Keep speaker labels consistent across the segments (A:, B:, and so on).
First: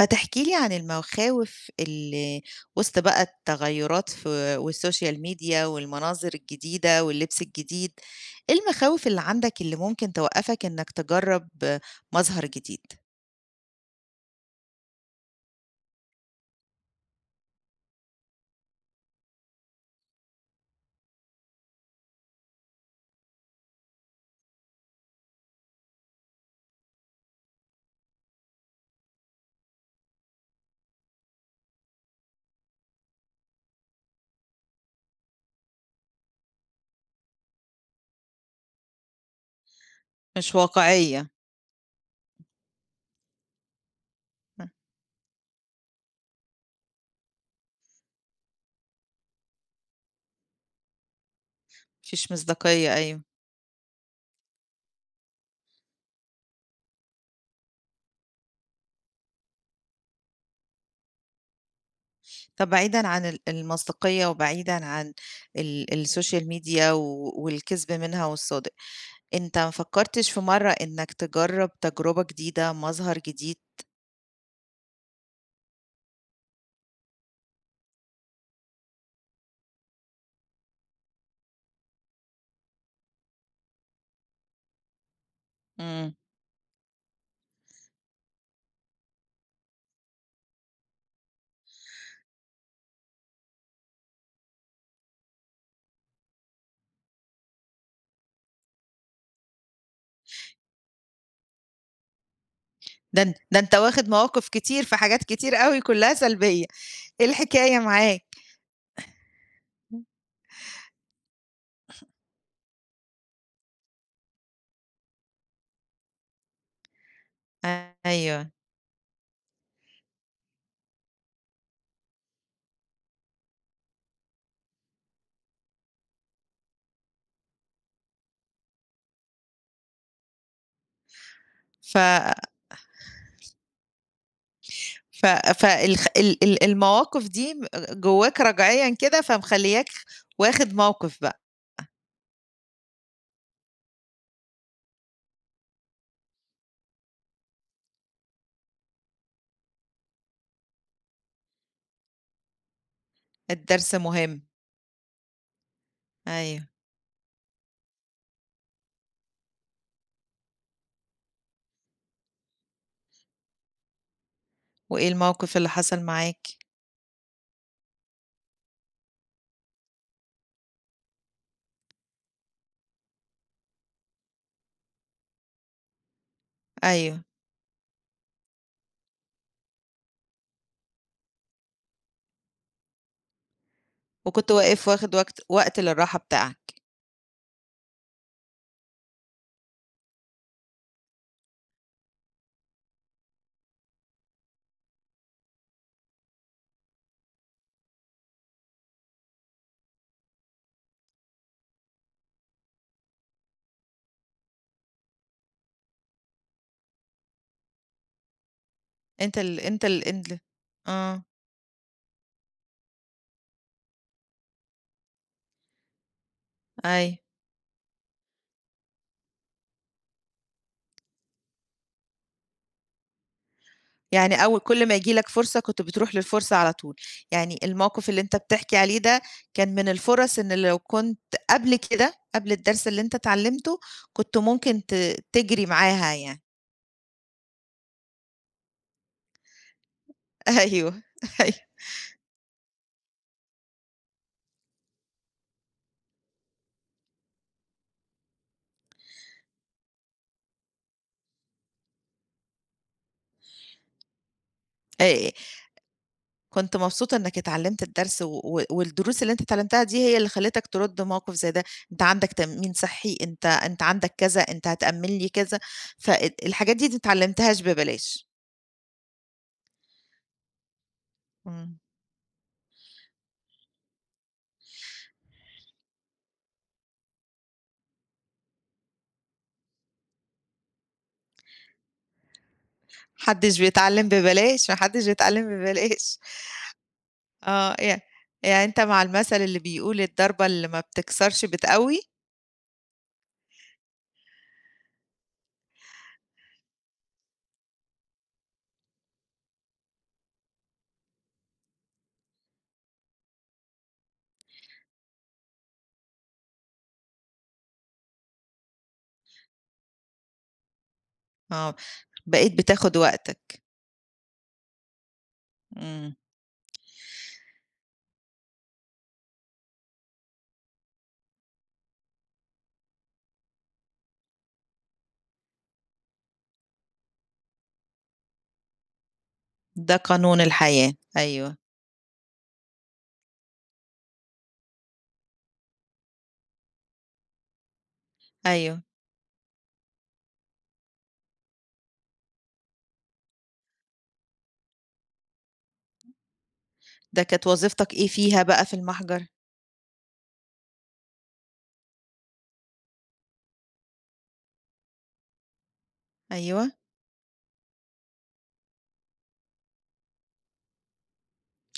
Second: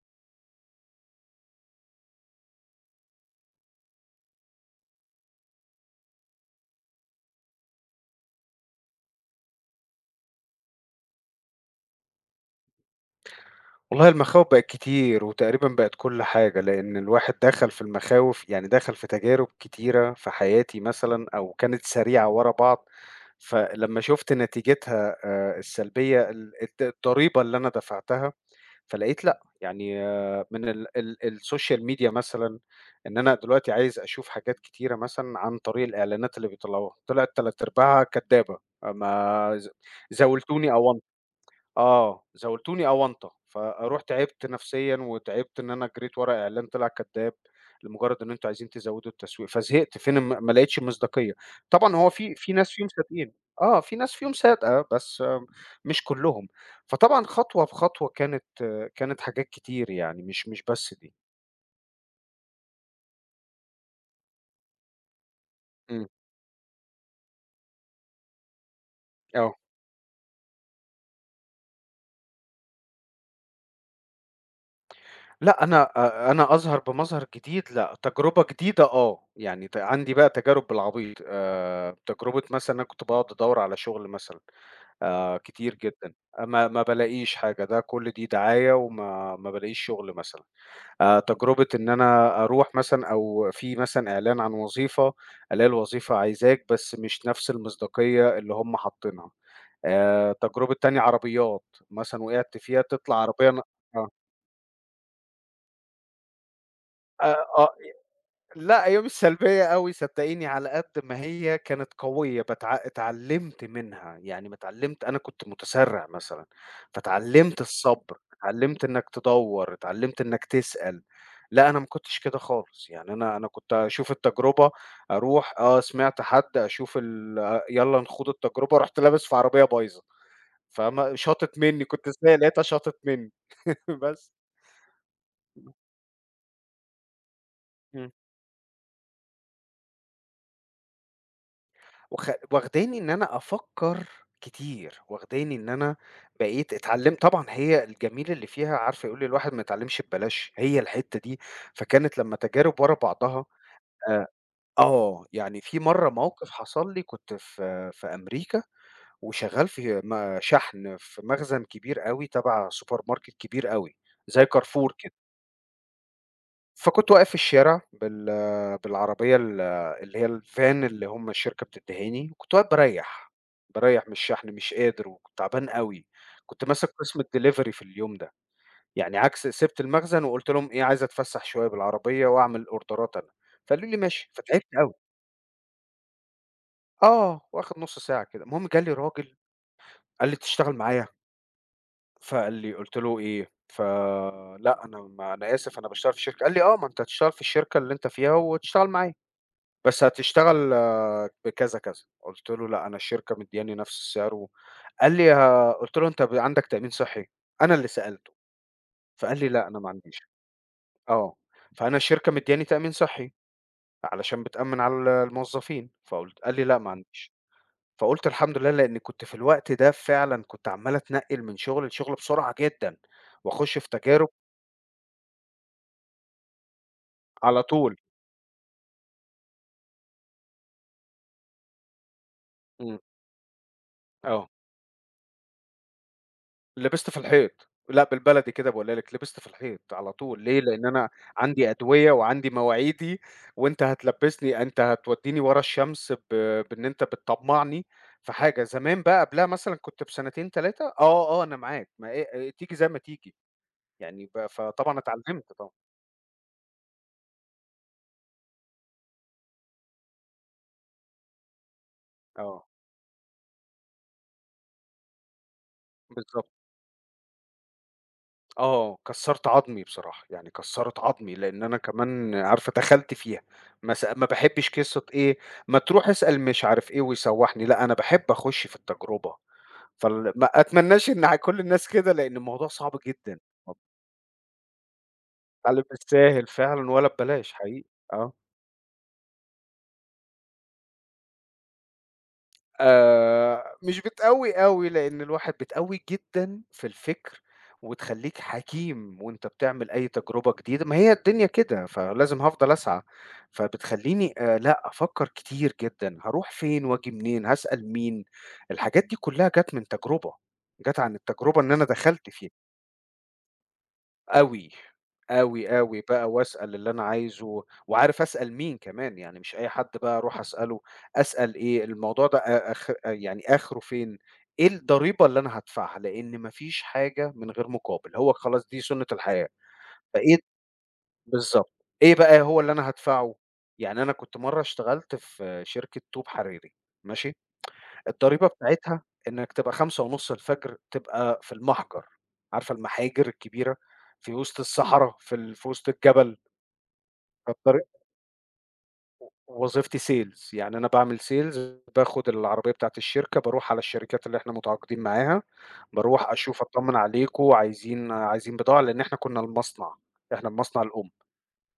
A: ما تحكِ لي عن المخاوف اللي وسط بقى التغيُّرات والسوشيال ميديا والمناظر الجديدة واللبس الجديد، إيه المخاوف اللي عندك اللي ممكن توقّفك إنّك تجرّب مظهر جديد؟
B: والله المخاوف بقت كتير، وتقريبًا بقت كل حاجة، لإن الواحد دخل في المخاوف يعني دخل في تجارب كتيرة في حياتي مثلًا أو كانت سريعة ورا بعض. فلمّا شُفت نتيجتها السلبية، ال الت الضريبة اللي أنا دفعتها، فلقيت لأ، يعني من ال ال الSocial Media مثلًا، إن أنا دلوقتي عايز أشوف حاجات كتيرة مثلًا عن طريق الإعلانات اللي بيطلّعوها، طلعت تلات أرباعها كدابة. آه، ما ز
A: مش
B: زاولتوني أو
A: واقعية،
B: آه، زاولتوني أونطة، فرُحت عِبت
A: ما
B: نفسيًا وتعبت إن أنا جريت ورا إعلان طلع كدّاب، لمجرد إن أنتم عايزين تزوّدوا التسويق، فزهقت فين ما لقيتش مصداقية. طبعًا هو
A: فيش
B: في ناس فيهم
A: مصداقية، أيوه.
B: صادقين، آه، في ناس فيهم صادقة بس مش كلّهم. فطبعًا خطوة بخطوة كانت كانت حاجات كتير يعني مش بس دي.
A: طَب بعيدًا عن المصداقية وبعيدًا عن
B: إمم،
A: السوشيال ميديا والكِذب منها والصادق،
B: آه،
A: أنت ما فكّرتش في مرّة إنّك تجرّب تجربة جديدة، مظهر جديد؟
B: لأ أنا أنا أظهر بمظهر جديد لأ، تجربة جديدة آه، يعني عندي بقى تجارب بالعبيط، تجربة مثلًا أنا كنت باقعد أدوّر على شغل مثلًا. كتير جدًا،
A: إمم.
B: آه، ما بالاقيش حاجة، ده كل دي دعاية وما ما بالاقيش شغل مثلًا. تجربة إن أنا أروح مثلًا أو في مثلًا إعلان عن وظيفة، ألاقي الوظيفة عايزاك بس مش نفس المصداقية اللي هم حاطينها. تجربة تانية عربيات، مثلًا وقعت فيها تطلع
A: ده أن
B: عربية
A: ده
B: ن
A: أنت
B: آه.
A: واخد مواقف كتير في حاجات كتير أوي كلّها سلبية، إيه
B: آه.
A: الحكاية معاك؟
B: لأ، هي مش سلبية أوي صدقيني، على قد ما هي كانت قوية اتعلمت منها، يعني ما اتعلمت أنا كنت متسرع مثلًا، فاتعلمت الصبر،
A: أيوه.
B: اتعلمت إنك تدوّر، اتعلمت إنك تسأل. لأ، أنا ما كنتش كده خالص، يعني أنا كنت أشوف التجربة، أروح آه، سمعت حد أشوف يالّا نخوض التجربة، رُحت لابس في عربية بايظة، فاهمة، شاطت مني،
A: ف
B: كنت سايق لقيتها شاطت مني بس.
A: ف فالخ ال ال المواقف دي
B: إمم.
A: جواك رجعيًا كده فمخلّياك واخد موقف بقى.
B: وخ واخداني إن أنا أفكّر كتير، واخداني إن أنا بقيت اتعلّمت طبعًا هي الجميل اللي فيها عارفة يقول لي الواحد ما يتعلّمش ببلاش، هي الحتّة دي. فكانت لمّا تجارب ورا بعضها
A: الدرس
B: آآ
A: مهم،
B: يعني في مرّة موقف
A: أيوه.
B: حصل لي كنت في أمريكا وشغّال في شحن في مخزن كبير أوي تبع سوبر ماركت كبير أوي، زي كارفور
A: وإيه
B: كده.
A: الموقف اللي حصل معاك؟
B: فكنت واقف في الشارع بالعربية اللي هي الفان اللي هم الشركة بتدّيهاني، وكنت واقف باريّح، باريّح من الشحن مش قادر وكنت تعبان أوي، كنت ماسك قسم
A: أيوه.
B: الdelivery في اليوم ده. يعني عكس سِبت المخزن وقُلت لهم إيه عايز أتفسّح شوية بالعربية وأعمل أوردرات أنا، فقالوا لي: "ماشي."
A: وكنت
B: فتعبت
A: واقف
B: أوي
A: واخد وقت للراحة بتاعك.
B: آه، واخد نُص ساعة كده. المهم جه لي راجل قال لي: "تشتغل معايا؟" فقال لي قُلت له: "إيه؟ فلأ أنا ما أنا آسف أنا باشتغل في شركة." قال لي: "آه، ما أنت هتشتغل في الشركة اللي أنت فيها وتشتغل معايا. بس هتشتغل آه، بكذا، كذا." قُلت له: "لأ، أنا الشركة مدّياني نفس السعر و" قال لي: "ه" قُلت له: "أنت عندك تأمين صحّي؟" أنا اللي سألته،
A: أنت
B: فقال لي:
A: ال
B: "لأ، أنا
A: أنت
B: ما
A: ال أنت
B: عنديش."
A: ال... آه.
B: آه، فأنا الشركة مدّياني تأمين صحّي علشان بتأمّن على الموظفين، قال لي: "لأ، ما
A: أيوه.
B: عنديش." فقُلت الحمد لله لإني كنت في الوقت ده فعلًا كنت عمّال أتنقّل من شغل لشغل بسرعة جدًا، وأخُش في تجارب
A: يعني أول كل ما ييجي لك فرصة كنت بتروح للفرصة على طول، يعني
B: على طول.
A: الموقف اللي أنت بتحكي عليه ده كان من الفرص إن لو كنت قبل كده، قبل الدرس
B: إمم،
A: اللي أنت اتعلمته، كنت
B: آه.
A: ممكن تجري معاها يعني.
B: لبست في الحيط، لأ بالبلدي كده باقولها لِك، لبست في الحيط على طول. ليه؟ لإن
A: أيوه.
B: أنا
A: أيوه.
B: عندي أدوية وعندي مواعيدي، وأنت هتلبّسني أنت هتودّيني ورا الشمس بإن أنت بتطمّعني في حاجة. زمان بقى قبلها مثلًا كنت بسنتين 3 آه أنا معاك، ما إيه إيه، تيجي زي ما تيجي، يعني ب فطبعًا
A: آآ
B: اتعلّمت طبعًا.
A: كنت مبسوطة إنك اتعلمت الدرس و والدروس اللي أنت اتعلمتها دي هي اللي خلّتك ترد موقف زي ده. أنت عندك
B: آه،
A: تأمين صحي، أنت عندك كذا، أنت هتأمن لي كذا، فال
B: بالضبط.
A: الحاجات دي أنت ما اتعلمتهاش ببلاش.
B: آه، كسّرت عضمي بصراحة، يعني كسّرت عضمي، لإن أنا
A: إمم.
B: كمان عارفة دخلت فيها. ما باحبش قصة إيه، ما تروح اسأل مش عارف إيه ويسوّحني، لأ أنا باحب أخُش في التجربة. ما أتمناش إن على كل الناس كده، لأن الموضوع صعب
A: ما
B: جدًا.
A: حدش
B: ما
A: بيتعلّم ببلاش، ما حدش بيتعلّم
B: بتتعلّم
A: ببلاش.
B: بالساهل فعلًا ولا ببلاش
A: آه.
B: حقيقي، آه.
A: يعني أنت مع المثل اللي بيقول الضربة اللي ما بتكسرش بتقوّي.
B: مش بتقوّي أوي، لإن الواحد بتقوّيك جدًا في الفكر، وتخلّيك حكيم وأنت بتعمل أي تجربة جديدة، ما هي الدنيا كده، فلازم هافضل أسعى. فبتخلّيني لأ أفكّر كتير جدًا، هاروح فين وآجي منين، هاسأل مين، الحاجات دي كلّها جات من تجربة، جات عن التجربة إن
A: آه.
B: أنا دخلت فيها.
A: بقيت بتاخد وقتك.
B: أوي، أوي، أوي
A: إمم.
B: بقى وأسأل اللي أنا عايزه، وعارف أسأل مين كمان، يعني مش أي حد بقى أروح أسأله. أسأل إيه الموضوع ده أ أخ يعني آخره فين، إيه الضريبة اللي أنا هادفعها، لإن ما فيش حاجة من غير مقابل، هو خلاص دي سُنّة الحياة.
A: ده
B: فإيه
A: قانون الحياة، أيوه.
B: بالضبط، إيه بقى هو اللي أنا هادفعه. يعني أنا كنت مرّة اشتغلت في شركة طوب حريري، ماشي؟ الضريبة
A: أيوه.
B: بتاعتها إنك تبقى 5:30 تبقى في المحجر، عارفة المحاجر الكبيرة في وسط الصحرا، في وسط الجبل.
A: ده كانت
B: فالطري
A: وظيفتك إيه فيها بقى في المحجر؟
B: وظيفتي sales يعني أنا باعمل sales باخد العربية بتاعة الشركة، باروح على الشركات اللي إحنا متعاقدين معاها، باروح أشوف
A: أيوه.
B: أطمن عليكم، عايزين عايزين بضاعة لإن إحنا كنا المصنع، إحنا المصنع الأم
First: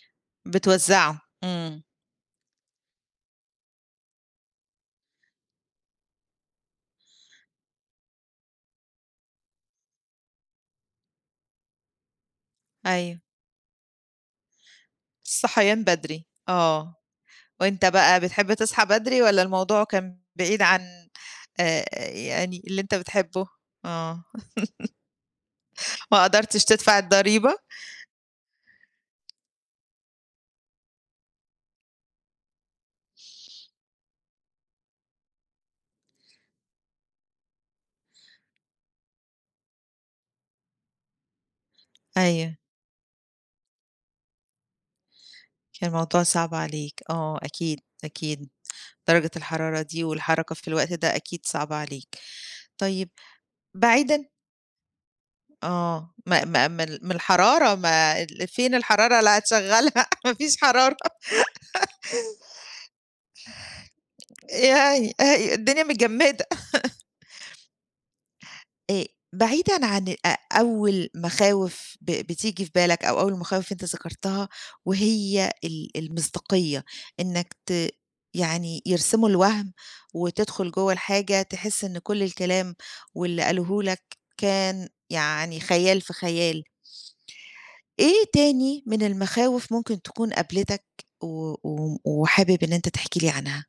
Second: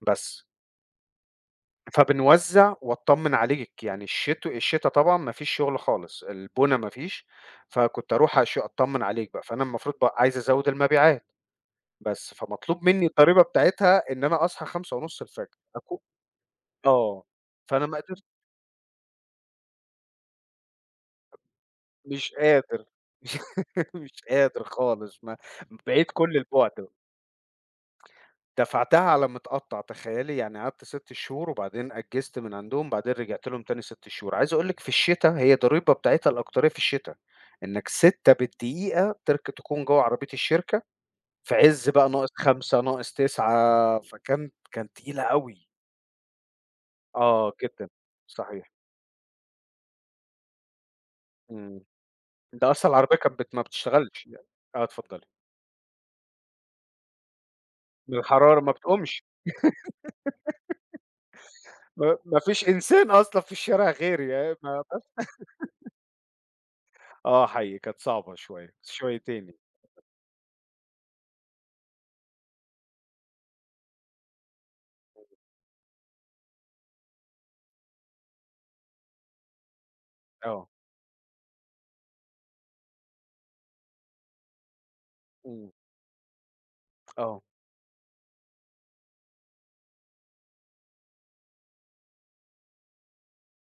B: بس.
A: بتوزّعه، إمم.
B: فبنوزّع وأطمّن عليك، يعني الشتا طبعًا ما فيش شغل خالص، البُنا ما فيش. فكنت أروح أطمّن عليك بقى، فأنا المفروض بقى عايز أزوّد المبيعات، بس فمطلوب منّي
A: أيوه.
B: الضريبة بتاعتها إن أنا أصحى 5:30 الفجر
A: الصحيان
B: أكو
A: بدري، آه.
B: آه، فأنا
A: وأنت
B: ما
A: بقى
B: قدرت
A: بتحب تصحى بدري والّا الموضوع كان بعيد عن آآ
B: مش
A: يعني اللي
B: قادر.
A: أنت بتحبه؟
B: مش
A: آه.
B: قادر خالص، ما بعيد
A: ما
B: كلّ
A: قدرتش
B: البُعد.
A: تدفع الضريبة؟
B: دفعتها على متقطّع تخيّلي، يعني قعدت 6 شهور وبعدين أجّزت من عندهم، بعدين رجعت لهم تاني 6 شهور. عايز أقول لِك في الشتا هي الضريبة بتاعتها الأكترية في الشتا، إنّك 6 بالدقيقة تكون جوّه عربية الشركة، في عِز بقى
A: أيوه.
B: -5 -9 كانت تقيلة أوي.
A: كان الموضوع صعب عليك، آه،
B: آه
A: أكيد،
B: جدًا،
A: أكيد.
B: صحيح.
A: درجة الحرارة دي والحركة في الوقت ده أكيد صعبة
B: إمم،
A: عليك.
B: ده أصلًا
A: طيب،
B: العربية كانت بت ما بتشتغلش
A: بعيدًا
B: يعني، آه اتفضّلي.
A: آه، ما من الحرارة
B: من
A: ما ال
B: الحرارة ما
A: فين الحرارة
B: بتقومش،
A: اللي هتشغّلها، ما فيش حرارة.
B: ما فيش إنسان أصلًا في الشارع غيري، يعني.
A: يعني هي الدنيا متجمّدة.
B: آه حقيقي كانت صعبة شوية،
A: آآ
B: شويتين يعني.
A: بعيدًا عن أول مخاوف بتيجي في بالك أو أول مخاوف أنت ذكرتها، وهي المصداقية، إنك ت يعني يرسموا الوَهْم
B: آه.
A: وتدخُل جوّه الحاجة تحس إن كل الكلام واللي قالوه لك كان يعني
B: إمم،
A: خيال في خيال.
B: آه،
A: إيه تاني من المخاوف ممكن تكون قابلتك و و وحابب إن أنت تحكي لي عنها؟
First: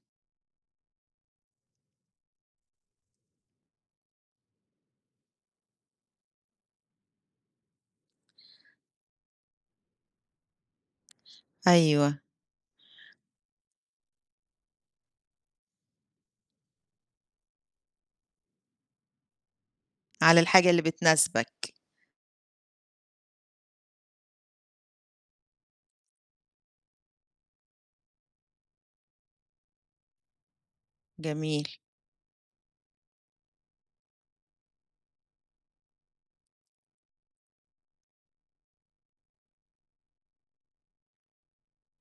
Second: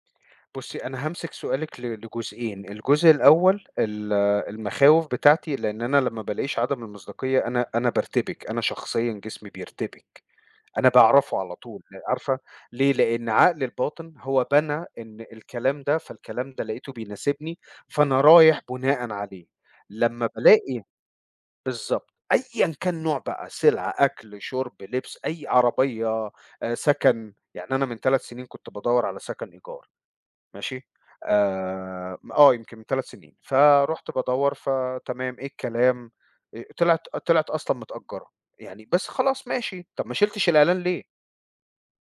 B: بُصّي أنا هامسك سؤالِك لجزئين. الجزء الأول المخاوف بتاعتي، لإن أنا لمّا بالاقيش عدم المصداقية أنا بارتبك، أنا شخصيًا جسمي بيرتبك، أنا باعرفه على طول،
A: أيوه.
B: عارفة ليه؟ لإن عقلي الباطن هو بنى إن الكلام ده، فالكلام ده لقيته بيناسبني، فأنا رايح بناءً عليه. لمّا
A: على الحاجة اللي
B: بالاقي
A: بتناسبك.
B: بالضبط، أيًا كان نوع بقى، سلعة، أكل، شرب، لبس، أي عربية، سكن. يعني أنا من 3 سنين كنت بادوّر على سكن إيجار. ماشي.
A: جميل.
B: يمكن من 3 سنين، فرُحت بادوّر فتمام، إيه الكلام. طلعت أصلًا متأجّرة، يعني بس خلاص ماشي. طَب ما شِلتش الإعلان ليه؟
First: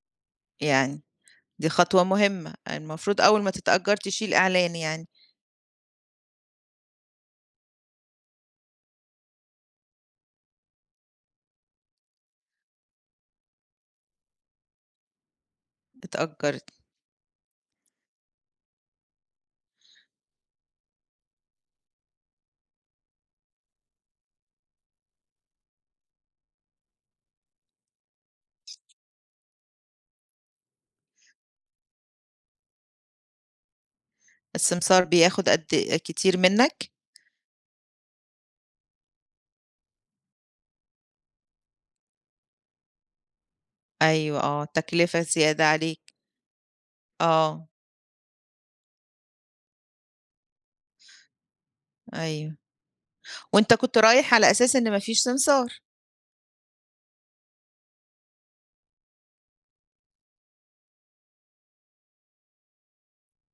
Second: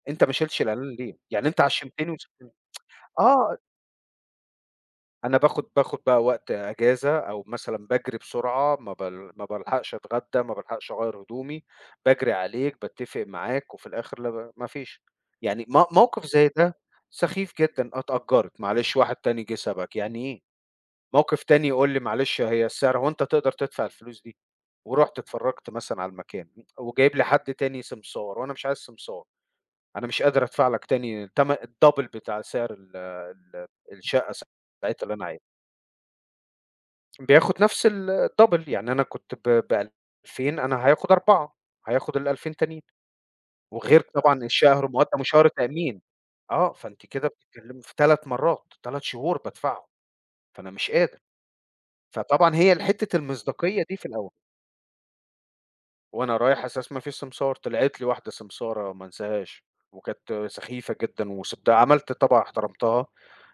B: أنت ما شِلتش الإعلان
A: يعني
B: ليه؟ يعني أنت
A: دي خطوة
B: عشّمتني وسِبتني.
A: مهمة، المفروض أول ما
B: آه،
A: تتأجّر تشيل إعلان يعني.
B: أنا باخُد بقى وقت أجازة أو مثلًا باجري بسرعة، ما بالحقش أتغدّى، ما بالحقش أغيّر هدومي، باجري عليك، باتّفق معاك وفي الآخِر لا ب ما فيش. يعني موقِف زي
A: اتأجّرت.
B: ده سخيف جدًا، آه اتأجّرت، معلش واحد تاني جِه سَبَك، يعني إيه؟! موقف تاني يقول لي: "معلش هي السعر هو أنت تقدر تدفع الفلوس دي؟" ورُحت اتفرّجت مثلًا على المكان، وجايب لي حد تاني سمسار، وأنا مش عايز سمسار، أنا مش قادر أدفع لك تاني تم الدبل بتاع سعر ال ال الشقة ساعتها
A: السمسار
B: اللي أنا عايزها.
A: بياخد قد كتير منّك؟
B: بياخد نفس الدبل، يعني أنا كنت ب2000 أنا هياخد 4، هياخد ال2000 تانيين، وغير
A: أيوه،
B: طبعًا
A: آه،
B: الشهر مقدم
A: تكلفة
B: وشهر
A: زيادة
B: تأمين.
A: عليك.
B: آه، فأنتِ كده
A: آه.
B: بتتكلمي في 3 مرات، 3 شهور بادفعهم، فأنا مش قادر. فطبعًا
A: أيوه.
B: هي حتة
A: وأنت
B: المصداقية دي
A: كنت
B: في الأول.
A: رايح على أساس إن ما فيش سمسار.
B: وأنا رايح أساس ما فيش سمسار، طلعت لي واحدة سمسارة ما انساهاش، وكانت سخيفة جدًا وسبت عملت طبعًا احترمتها،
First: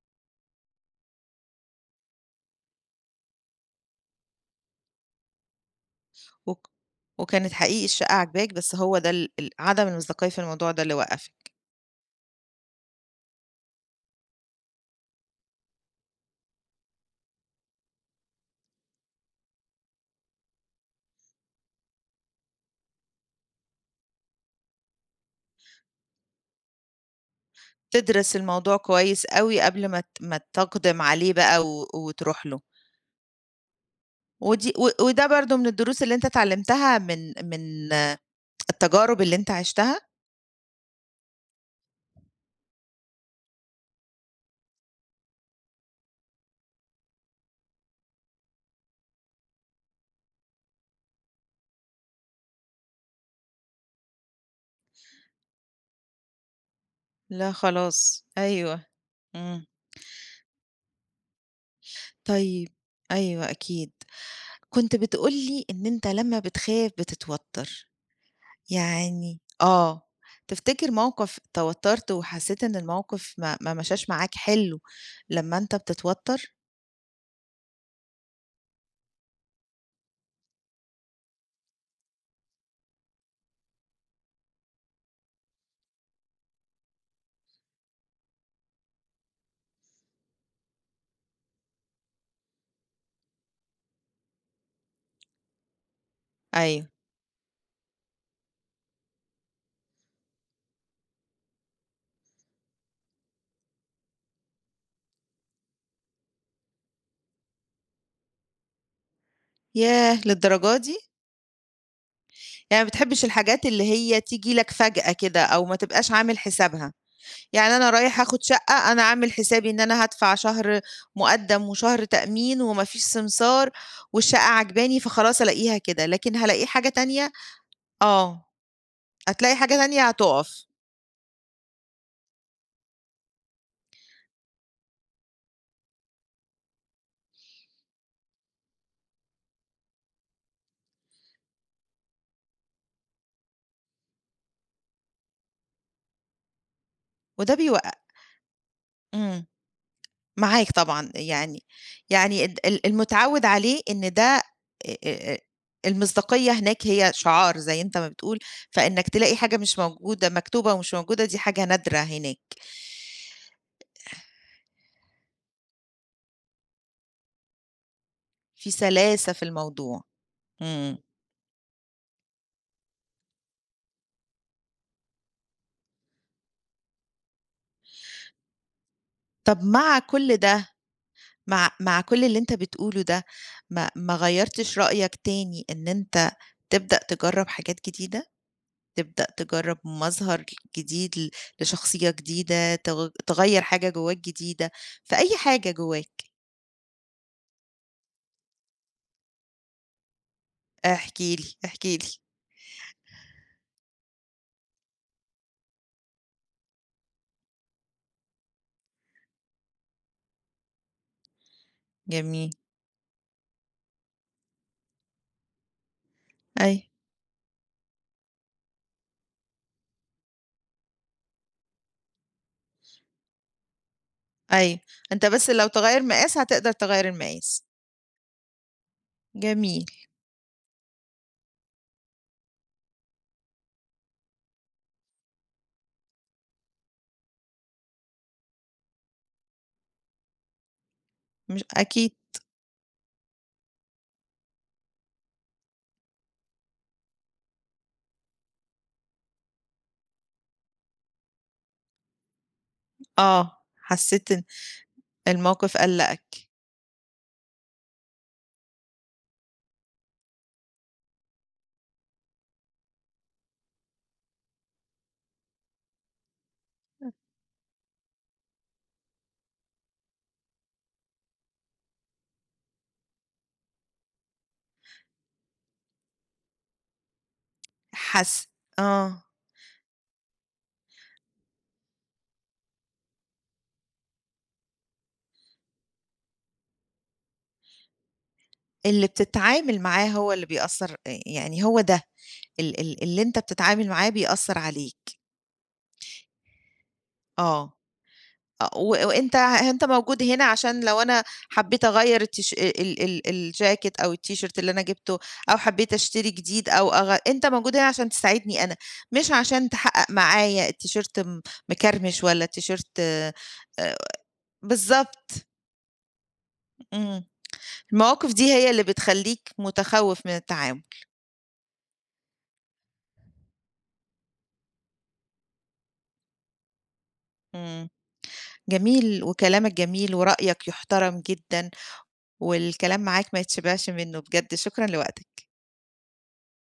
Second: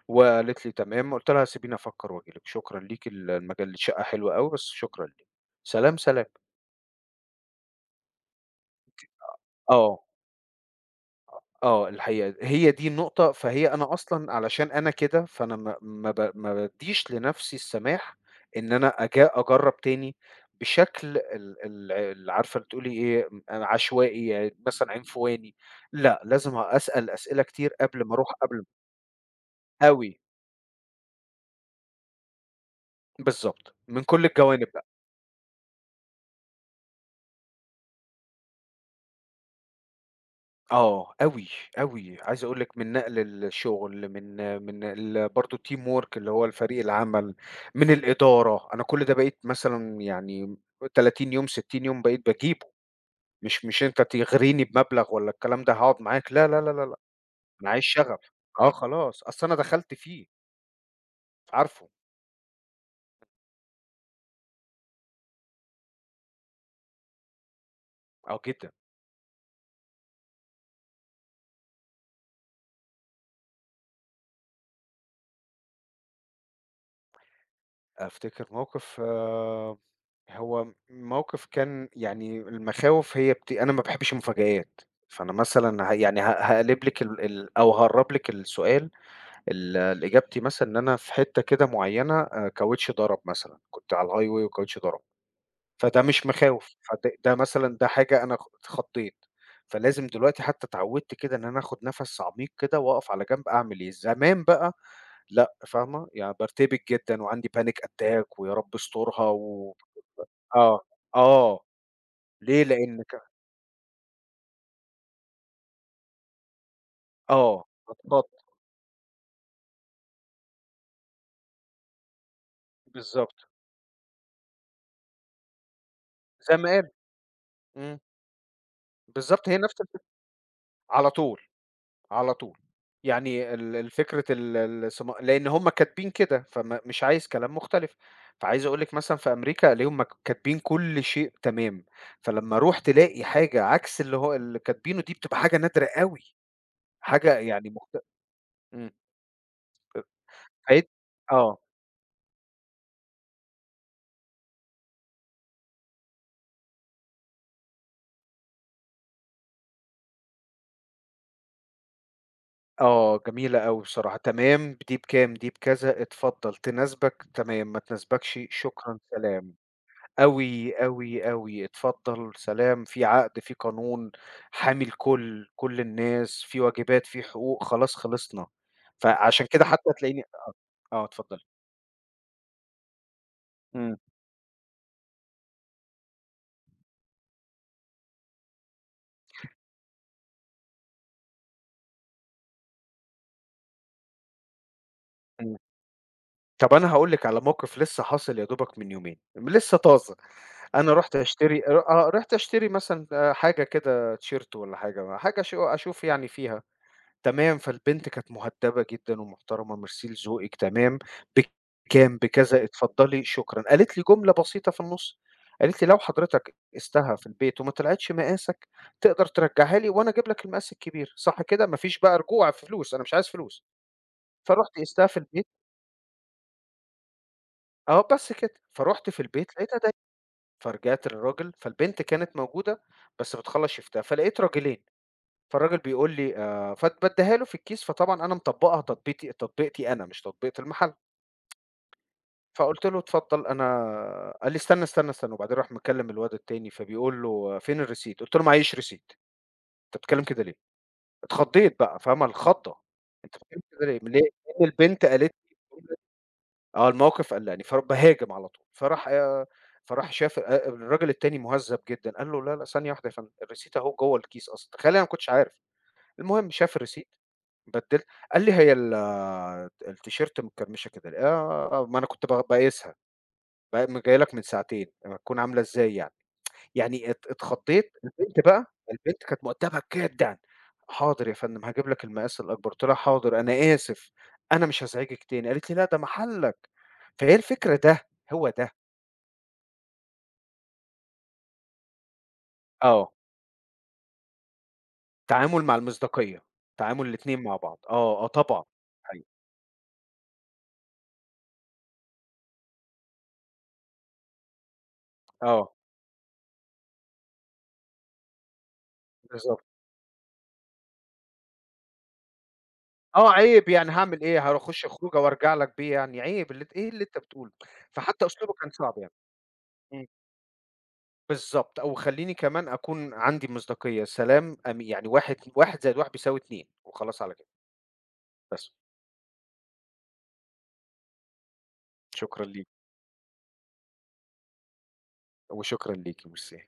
B: وقالت لي تمام، قُلت لها سيبيني أفكّر وآجي لِك، شكرًا ليكِ المجال الشقة حلوة أوي بس شكرًا ليكِ، سلام، سلام.
A: وك وكانت حقيقي الشقة عاجباك بس هو ده ال ال عدم
B: آه.
A: المصداقية في الموضوع ده اللي وقّفك.
B: آه، الحقيقة هي دي النقطة، فهي أنا أصلًا علشان أنا كده، فأنا ما بادّيش لنفسي السماح إن أنا أجرّب تاني بشكل ال ال ال عارفة اللي تقولي إيه، عشوائي يعني مثلًا عنفواني. لأ، لازم أسأل أسئلة كتير قبل ما أروح
A: تدرس
B: قبل.
A: الموضوع كويس أوي قبل ما ت
B: أوي،
A: ما تقدم عليه بقى وتروح له.
B: بالضبط، من كل الجوانب.
A: و وده برضه من الدروس اللي أنت اتعلمتها من من التجارب اللي أنت عِشتها؟
B: آه، أوي، أوي، عايز أقول لك من نقل الشغل، من برضه الteam work اللي هو الفريق العمل، من الإدارة. أنا كل ده بقيت مثلًا يعني 30 يوم، 60 يوم بقيت باجيبه، مش أنت تغريني بمبلغ والّا الكلام ده هاقعد معاك، لا، لا، لا، لا، لأ.
A: لأ
B: أنا عايز شغف،
A: خلاص،
B: آه
A: أيوه.
B: خلاص، أصل أنا
A: إمم.
B: دخلت فيه، عارفه.
A: طيب. أيوه، أكيد. كنت بتقول لي إن أنت لمّا بتخاف بتتوتّر،
B: آه جدًا.
A: يعني آه، تفتكر موقف اتوتّرت وحسّيت إن الموقف ما مشاش معاك حلو لمّا أنت بتتوتّر؟
B: أفتكر موقف آه هو موقف كان يعني المخاوف هي أنا ما باحبش المفاجآت. فأنا مثلًا ه يعني ه هاقلب لِك ال ال أو هاقرّب لِك السؤال ال ال إجابتي مثلًا إن أنا في حتّة كده معيّنة كاوتش ضرب مثلًا، كنت على الhighway والكاوتش ضرب. فده مش مخاوف،
A: أيوه.
B: ده مثلًا ده حاجة أنا اتخضّيت. فلازم دلوقتي حتّى اتعوّدت كده إن أنا آخُد نَفَس عميق كده وأقف على جنب أعمل إيه. زمان بقى لأ، فاهمة، يعني بارتبك جدًا وعندي panic attack ويا رب استرها و
A: ياه! للدرجة
B: آه،
A: دي؟
B: آه. ليه؟
A: يعني ما
B: لإن ك
A: بتحبّش الحاجات اللي هي تيجي لك فجأة كده أو ما تبقاش عامل حسابها.
B: آه،
A: يعني أنا رايح آخد شقة، أنا عامل حسابي إن أنا هادفع شهر مُقدَّم وشهر تأمين وما فيش
B: بالضبط،
A: سمسار والشقة عاجباني، فخلاص ألاقيها كده، لكن
B: زي
A: هالاقي
B: ما
A: حاجة
B: قالوا.
A: تانية.
B: إمم،
A: آه.
B: بالضبط
A: هتلاقي
B: هي
A: حاجة
B: نفس الفكرة،
A: تانية هتُقف.
B: على طول، على طول. يعني الفكرة الصم لإن هُم كاتبين كده، مش عايز كلام مختلف. فعايز أقول لِك مثلًا في أمريكا ألاقيهم كاتبين كل شيء تمام. فلمّا أروح تلاقي حاجة عكس اللي هو اللي كاتبينه دي بتبقى حاجة نادرة أوي، حاجة
A: وده
B: يعني
A: بيوق
B: مخت إمم،
A: إمم. معاك
B: فهي
A: طبعًا،
B: آه.
A: يعني يعني الد ال المتعوِّد عليه إن ده أ أ أ المصداقية هناك هي شعار زي أنت ما بتقول، فإنّك تلاقي حاجة مش موجودة مكتوبة ومش موجودة دي حاجة نادرة هناك.
B: آه، جميلة أوي بصراحة، تمام، دي بكام، دي بكذا، اتفضل، تناسبك تمام، ما تناسبكش
A: في
B: شكرًا
A: سلاسة في
B: سلام.
A: الموضوع.
B: أوي،
A: إمم.
B: أوي، أوي، اتفضل سلام، في عقد، في قانون حامي الكل، كل الناس، في واجبات، في حقوق، خلاص خلصنا. فعشان
A: طَب
B: كده حتى
A: مع
B: تلاقيني
A: كل ده،
B: آه، اتفضلي.
A: مع كل اللي أنت بتقوله ده، ما
B: إمم،
A: ما غيّرتش رأيك تاني إن أنت تبدأ تجرّب حاجات جديدة؟ تبدأ تجرّب مظهر جديد لشخصية جديدة، تغيّر حاجة جواك جديدة، في أي
B: إمم.
A: حاجة جواك.
B: طب أنا هاقول لِك على موقف لسه حاصل يا دوبك من يومين، لسه طازة. أنا
A: احكِ لي، احكِ لي.
B: رُحت أشتري مثلًا حاجة كده تيشيرت والّا حاجة، حاجة أشوف يعني فيها تمام. فالبنت كانت مهدبة جدًا ومحترمة، ميرسي لذوقِك، تمام، بكام،
A: جميل.
B: بكذا، اتفضلي، شكرًا. قالت لي جملة بسيطة في النُص، قالت لي: "لو حضرتك
A: أيوه.
B: قِستها في البيت وما طلعتش مقاسك، تقدر ترجّعها لي وأنا أجيب لك المقاس الكبير." صح كده؟ ما فيش بقى رجوع في فلوس، أنا مش عايز فلوس. فرُحت
A: أيوه.
B: قِستها في
A: أنت
B: البيت
A: بس لو تغيّر مقاس هتقدر تغيّر المقاس.
B: آه، بس كده. فرُحت في البيت لقيتها
A: جميل.
B: ضايقة، فرجعت للراجل فالبنت كانت موجودة بس بتخلّص شيفتها، فلقيت راجلين. فالراجل بيقول لي فبادّيها له في الكيس، فطبعًا أنا مطبّقها تطبيقتي أنا مش تطبيقة المحل.
A: مش أكيد.
B: فقُلت له: "اتفضل." أنا قال لي: "استنى، استنى، استنى." وبعدين راح مكلّم الواد التاني فبيقول له: آه، "فين الreceipt؟" قُلت له: "معييش receipt." "أنت بتتكلّم كده ليه؟" اتخضّيت بقى، فاهمة الخضّة. أنت بتتكلّم
A: آه.
B: كده ليه؟ ليه
A: حسّيت إن
B: لإن البنت قالت لي
A: الموقف
B: جملة.
A: قلّقك.
B: آه، الموقف قلّقني، فباهاجم على طول. فراح شاف الراجل التاني مُهذّب جدًا، قال له: "لا، لأ، ثانية واحدة يا فندم، الreceipt أهو جوّه الكيس أصلًا." تخيّلي أنا ما كنتش عارف. المهم شاف الreceipt بدّلت قال لي: "هي التيشيرت مكرمشة كده." آه، ما أنا كنت باقيسها، جاي لك من ساعتين، هتكون عاملة إزاي يعني. يعني اتخضيت، البنت
A: حس
B: بقى البنت
A: آه.
B: كانت مؤدبة جدًا. "حاضر يا فندم، هاجيب لك المقاس الأكبر." قُلت لها: "حاضر، أنا آسف، أنا مش هازعجِك تاني." قالت لي: "لأ، ده محلك." فهي الفكرة ده، هو ده.
A: اللي بتتعامل معاه هو اللي بيأثّر، يعني هو ده ال ال
B: آه،
A: اللي أنت بتتعامل معاه بيأثّر عليك.
B: تعامل مع المصداقية، تعامل الاتنين مع
A: آه.
B: بعض. آه، آه طبعًا.
A: و
B: أيوه،
A: وأنت أنت موجود هنا عشان لو أنا حبّيت أغيّر التيش ال ال ال- الجاكيت أو التيشيرت اللي أنا جِبته أو
B: آه،
A: حبّيت أشتري جديد أو أغ أنت موجود هنا عشان تساعدني أنا، مش
B: بالضبط.
A: عشان تحقّق معايا التيشيرت مكرمش والّا التيشيرت
B: آه، عيب يعني هاعمل إيه، هاروح أخش خروجة
A: بالضبط.
B: وأرجع لك بيه يعني، عيب اللي أنت إيه اللي أنت
A: إمم.
B: بتقوله. فحتى
A: المواقف
B: أسلوبه
A: دي هي
B: كان
A: اللي
B: صعب يعني.
A: بتخلّيك
B: إمم،
A: متخوّف من التعامل.
B: بالضبط، أو خلّيني كمان أكون عندي مصداقية، سلام أم يعني واحد واحد زائد واحد بيساوي 2 وخلاص على كده.
A: إمم.
B: بس
A: جميل وكلامك جميل ورأيك يُحترم جدًا،
B: شكرًا ليك،
A: والكلام معاك ما يتشبعش منه بجد، شكرًا لوقتك.
B: وشكرًا ليكِ، ميرسي.